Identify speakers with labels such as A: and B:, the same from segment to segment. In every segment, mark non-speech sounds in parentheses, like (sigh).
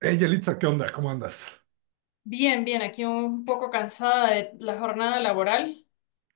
A: Hey, Yelitza, ¿qué onda? ¿Cómo andas?
B: Bien, bien, aquí un poco cansada de la jornada laboral,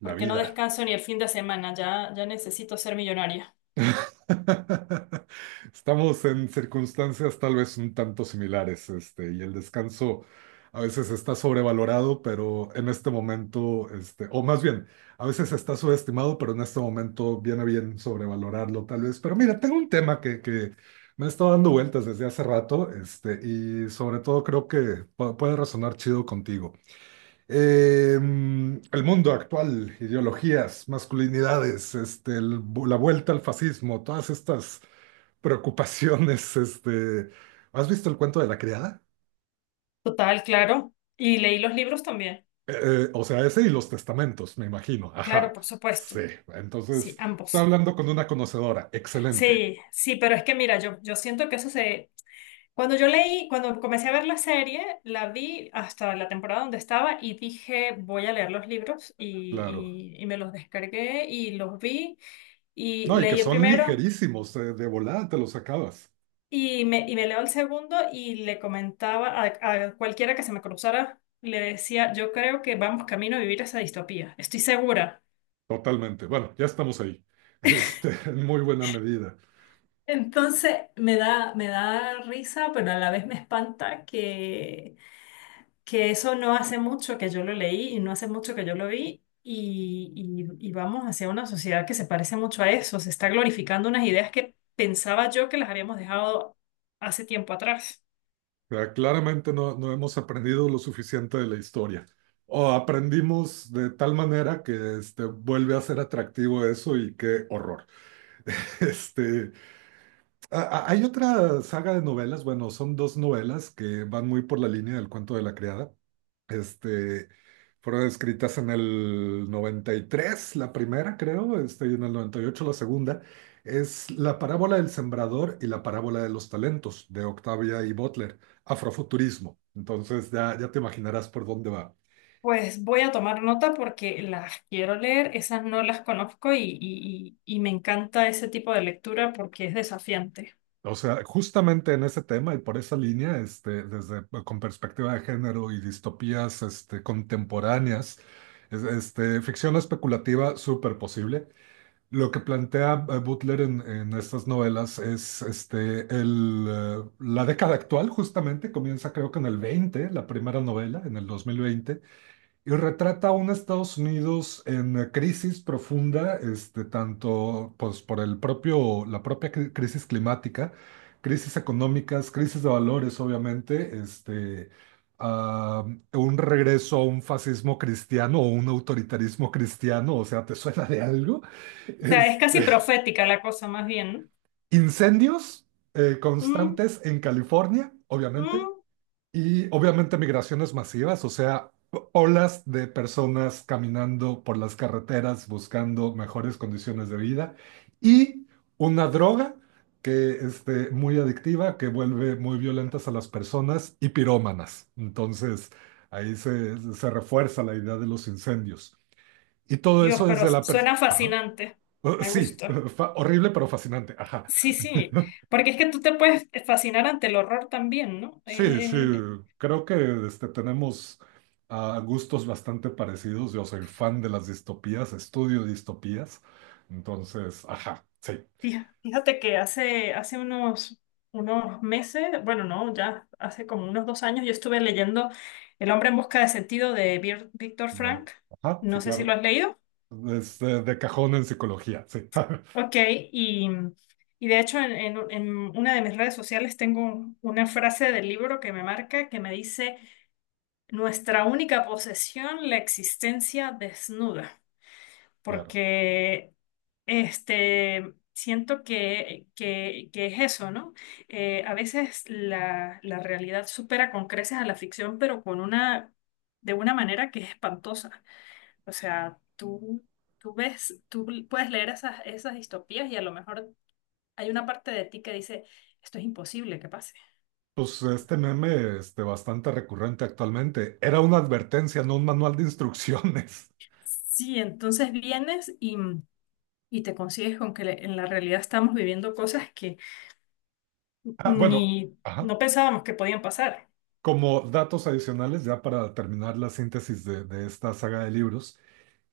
A: La
B: porque no
A: vida.
B: descanso ni el fin de semana, ya, ya necesito ser millonaria.
A: (laughs) Estamos en circunstancias tal vez un tanto similares, y el descanso a veces está sobrevalorado, pero en este momento, o más bien, a veces está subestimado, pero en este momento viene bien sobrevalorarlo tal vez. Pero mira, tengo un tema que me ha estado dando vueltas desde hace rato, y sobre todo creo que puede resonar chido contigo. El mundo actual, ideologías, masculinidades, la vuelta al fascismo, todas estas preocupaciones, (laughs) ¿has visto el cuento de la criada?
B: Total, claro. Y leí los libros también.
A: O sea, ese y los testamentos, me imagino.
B: Claro,
A: Ajá,
B: por
A: sí.
B: supuesto. Sí,
A: Entonces, está
B: ambos.
A: hablando con una conocedora. Excelente,
B: Sí, sí, pero es que mira, yo siento que eso se... Cuando yo leí, cuando comencé a ver la serie, la vi hasta la temporada donde estaba y dije, voy a leer los libros
A: claro.
B: y me los descargué y los vi y
A: No, y que
B: leí el
A: son
B: primero.
A: ligerísimos, de volada te los acabas.
B: Y me leo el segundo y le comentaba a cualquiera que se me cruzara, le decía, yo creo que vamos camino a vivir esa distopía, estoy segura.
A: Totalmente. Bueno, ya estamos ahí. (laughs) En muy buena medida.
B: Entonces me da risa, pero a la vez me espanta que eso no hace mucho que yo lo leí y no hace mucho que yo lo vi y vamos hacia una sociedad que se parece mucho a eso, se está glorificando unas ideas que pensaba yo que las habíamos dejado hace tiempo atrás.
A: O sea, claramente no, no hemos aprendido lo suficiente de la historia. O aprendimos de tal manera que vuelve a ser atractivo eso y qué horror. (laughs) Este, hay otra saga de novelas, bueno, son dos novelas que van muy por la línea del cuento de la criada. Este, fueron escritas en el 93 la primera creo, y en el 98 la segunda. Es La parábola del sembrador y la parábola de los talentos de Octavia y Butler, Afrofuturismo. Entonces ya, ya te imaginarás por dónde va.
B: Pues voy a tomar nota porque las quiero leer, esas no las conozco y me encanta ese tipo de lectura porque es desafiante.
A: O sea, justamente en ese tema y por esa línea, desde pues, con perspectiva de género y distopías, contemporáneas, ficción especulativa súper posible. Lo que plantea Butler en estas novelas es la década actual, justamente, comienza creo que en el 20 la primera novela, en el 2020. Y retrata a un Estados Unidos en crisis profunda, tanto pues, por el propio, la propia crisis climática, crisis económicas, crisis de valores, obviamente, ah, un regreso a un fascismo cristiano o un autoritarismo cristiano, o sea, ¿te suena de algo?
B: O sea, es
A: Este,
B: casi profética la cosa más bien.
A: incendios
B: ¿No?
A: constantes en California, obviamente.
B: Mm.
A: Y obviamente migraciones masivas, o sea, olas de personas caminando por las carreteras buscando mejores condiciones de vida y una droga que muy adictiva, que vuelve muy violentas a las personas y pirómanas. Entonces, ahí se refuerza la idea de los incendios. Y todo
B: Dios,
A: eso
B: pero
A: desde la
B: suena
A: Ajá.
B: fascinante, me
A: Sí,
B: gusta.
A: (laughs) horrible pero fascinante. Ajá.
B: Sí, sí,
A: (laughs)
B: porque es que tú te puedes fascinar ante el horror también, ¿no?
A: Sí, sí, creo que tenemos gustos bastante parecidos. Yo soy fan de las distopías, estudio distopías. Entonces, ajá, sí.
B: Fíjate que hace, hace unos meses, bueno, no, ya hace como unos 2 años, yo estuve leyendo El hombre en busca de sentido de Víctor
A: me-
B: Frank.
A: ajá, sí,
B: No sé si lo
A: claro.
B: has leído.
A: De cajón en psicología, sí. (laughs)
B: Ok, y, y de hecho en una de mis redes sociales tengo una frase del libro que me marca que me dice, nuestra única posesión, la existencia desnuda.
A: Claro.
B: Porque siento que es eso, ¿no? A veces la realidad supera con creces a la ficción, pero con una, de una manera que es espantosa. O sea, tú ves, tú puedes leer esas distopías y a lo mejor hay una parte de ti que dice, esto es imposible que pase.
A: Pues este meme, bastante recurrente actualmente. Era una advertencia, no un manual de instrucciones. (laughs)
B: Sí, entonces vienes y te consigues con que en la realidad estamos viviendo cosas que
A: Ah, bueno,
B: ni
A: ajá.
B: no pensábamos que podían pasar.
A: Como datos adicionales, ya para terminar la síntesis de esta saga de libros.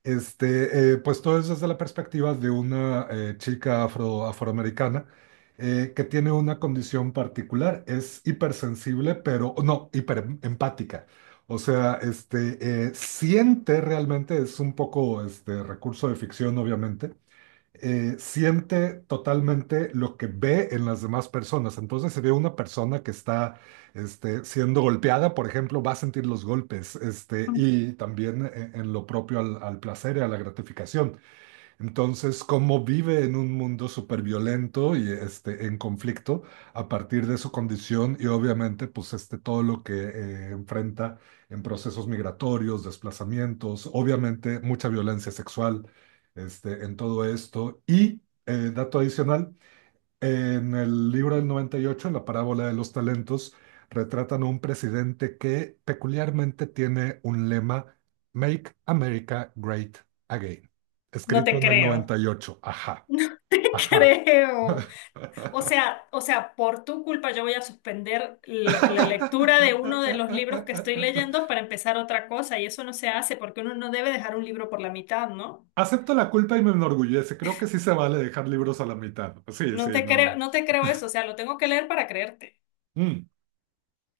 A: Pues todo es desde la perspectiva de una chica afro, afroamericana que tiene una condición particular, es hipersensible, pero no, hiperempática. O sea, siente realmente, es un poco este recurso de ficción, obviamente, siente totalmente lo que ve en las demás personas. Entonces, si ve una persona que está siendo golpeada, por ejemplo, va a sentir los golpes, y también en lo propio al placer y a la gratificación. Entonces, como vive en un mundo súper violento y en conflicto a partir de su condición y obviamente pues todo lo que enfrenta en procesos migratorios, desplazamientos, obviamente mucha violencia sexual en todo esto. Y dato adicional, en el libro del 98, en la parábola de los talentos, retratan a un presidente que peculiarmente tiene un lema, Make America Great Again,
B: No
A: escrito
B: te
A: en el
B: creo.
A: 98. Ajá,
B: (laughs) No te
A: ajá.
B: creo. O sea, por tu culpa yo voy a suspender la lectura de uno de los libros que estoy leyendo
A: (laughs)
B: para empezar otra cosa y eso no se hace porque uno no debe dejar un libro por la mitad, ¿no?
A: Acepto la culpa y me enorgullece. Creo que sí se vale dejar libros a la mitad. Sí, sí,
B: No te creo,
A: no.
B: no te creo eso, o sea, lo tengo que leer para creerte.
A: Mm.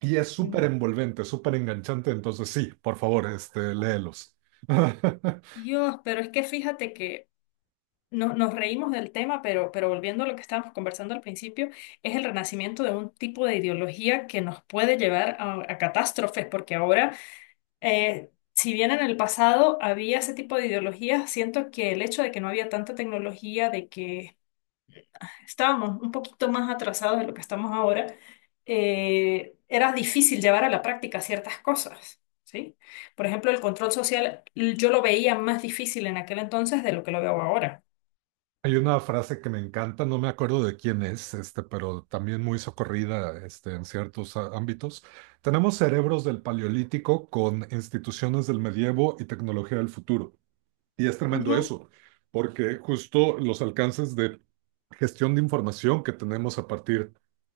A: Y es súper
B: Mm.
A: envolvente, súper enganchante. Entonces, sí, por favor, léelos. (laughs)
B: Dios, pero es que fíjate que nos reímos del tema, pero volviendo a lo que estábamos conversando al principio, es el renacimiento de un tipo de ideología que nos puede llevar a catástrofes, porque ahora si bien en el pasado había ese tipo de ideologías, siento que el hecho de que no había tanta tecnología, de que estábamos un poquito más atrasados de lo que estamos ahora, era difícil llevar a la práctica ciertas cosas, ¿sí? Por ejemplo, el control social yo lo veía más difícil en aquel entonces de lo que lo veo ahora.
A: Hay una frase que me encanta, no me acuerdo de quién es, pero también muy socorrida, en ciertos ámbitos. Tenemos cerebros del Paleolítico con instituciones del medievo y tecnología del futuro. Y es tremendo
B: Ujú.
A: eso, porque justo los alcances de gestión de información que tenemos a partir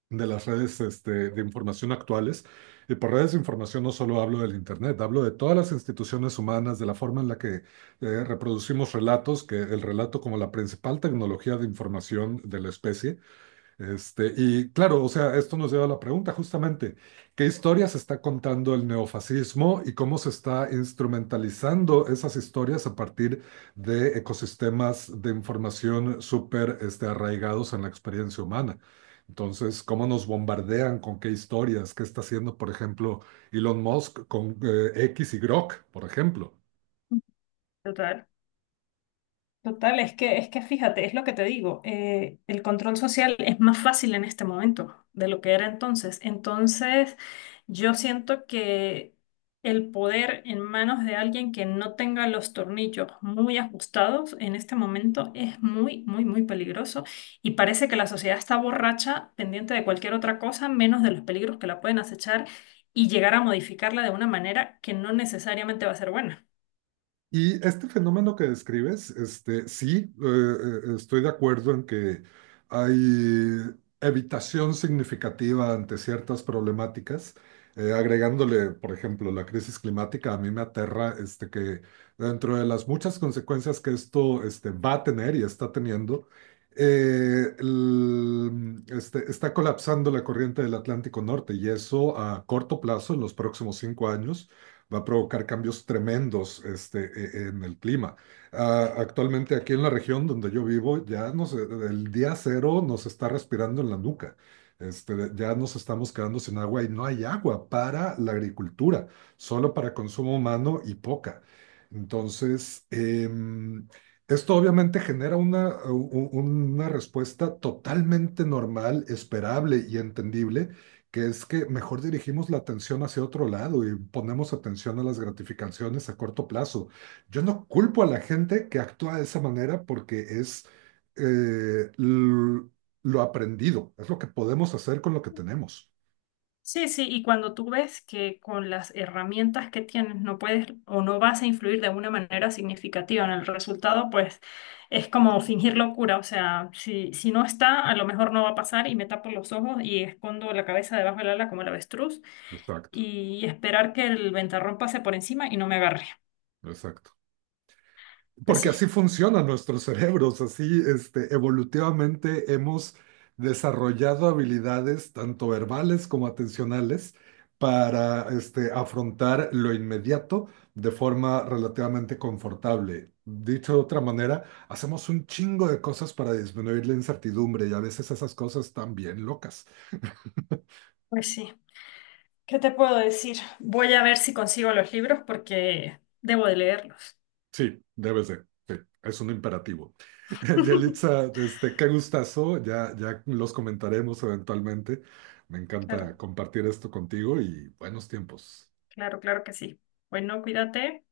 A: de las redes de información actuales, y por redes de información no solo hablo del Internet, hablo de todas las instituciones humanas, de la forma en la que reproducimos relatos, que el relato como la principal tecnología de información de la especie, y claro, o sea, esto nos lleva a la pregunta justamente, ¿qué historias está contando el neofascismo y cómo se está instrumentalizando esas historias a partir de ecosistemas de información súper arraigados en la experiencia humana? Entonces, ¿cómo nos bombardean? ¿Con qué historias? ¿Qué está haciendo, por ejemplo, Elon Musk con X y Grok, por ejemplo?
B: Total. Total, es que fíjate, es lo que te digo, el control social es más fácil en este momento de lo que era entonces. Entonces, yo siento que el poder en manos de alguien que no tenga los tornillos muy ajustados en este momento es muy, muy, muy peligroso y parece que la sociedad está borracha, pendiente de cualquier otra cosa, menos de los peligros que la pueden acechar y llegar a modificarla de una manera que no necesariamente va a ser buena.
A: Y este fenómeno que describes, sí, estoy de acuerdo en que hay evitación significativa ante ciertas problemáticas. Agregándole, por ejemplo, la crisis climática, a mí me aterra que dentro de las muchas consecuencias que esto va a tener y está teniendo, está colapsando la corriente del Atlántico Norte y eso a corto plazo, en los próximos 5 años va a provocar cambios tremendos en el clima. Ah, actualmente aquí en la región donde yo vivo, el día cero nos está respirando en la nuca. Ya nos estamos quedando sin agua y no hay agua para la agricultura, solo para consumo humano y poca. Entonces, esto obviamente genera una respuesta totalmente normal, esperable y entendible que es que mejor dirigimos la atención hacia otro lado y ponemos atención a las gratificaciones a corto plazo. Yo no culpo a la gente que actúa de esa manera porque es eh, l- lo aprendido, es lo que podemos hacer con lo que tenemos.
B: Sí, sí, y cuando tú ves que con las herramientas que tienes no puedes o no vas a influir de una manera significativa en el resultado, pues es como fingir locura, o sea, si, si no está, a lo mejor no va a pasar y me tapo los ojos y escondo la cabeza debajo del ala como el avestruz
A: Exacto,
B: y esperar que el ventarrón pase por encima y no me agarre.
A: exacto.
B: Pues
A: Porque
B: sí,
A: así funcionan nuestros cerebros, así evolutivamente hemos desarrollado habilidades tanto verbales como atencionales para afrontar lo inmediato de forma relativamente confortable. Dicho de otra manera, hacemos un chingo de cosas para disminuir la incertidumbre y a veces esas cosas están bien locas.
B: pues sí. ¿Qué te puedo decir? Voy a ver si consigo los libros porque debo de leerlos.
A: Sí, debes de. Sí, es un imperativo. (laughs)
B: (laughs)
A: Yelitza, qué gustazo. Ya, ya los comentaremos eventualmente. Me
B: Claro,
A: encanta compartir esto contigo y buenos tiempos.
B: claro, claro que sí. Bueno, cuídate.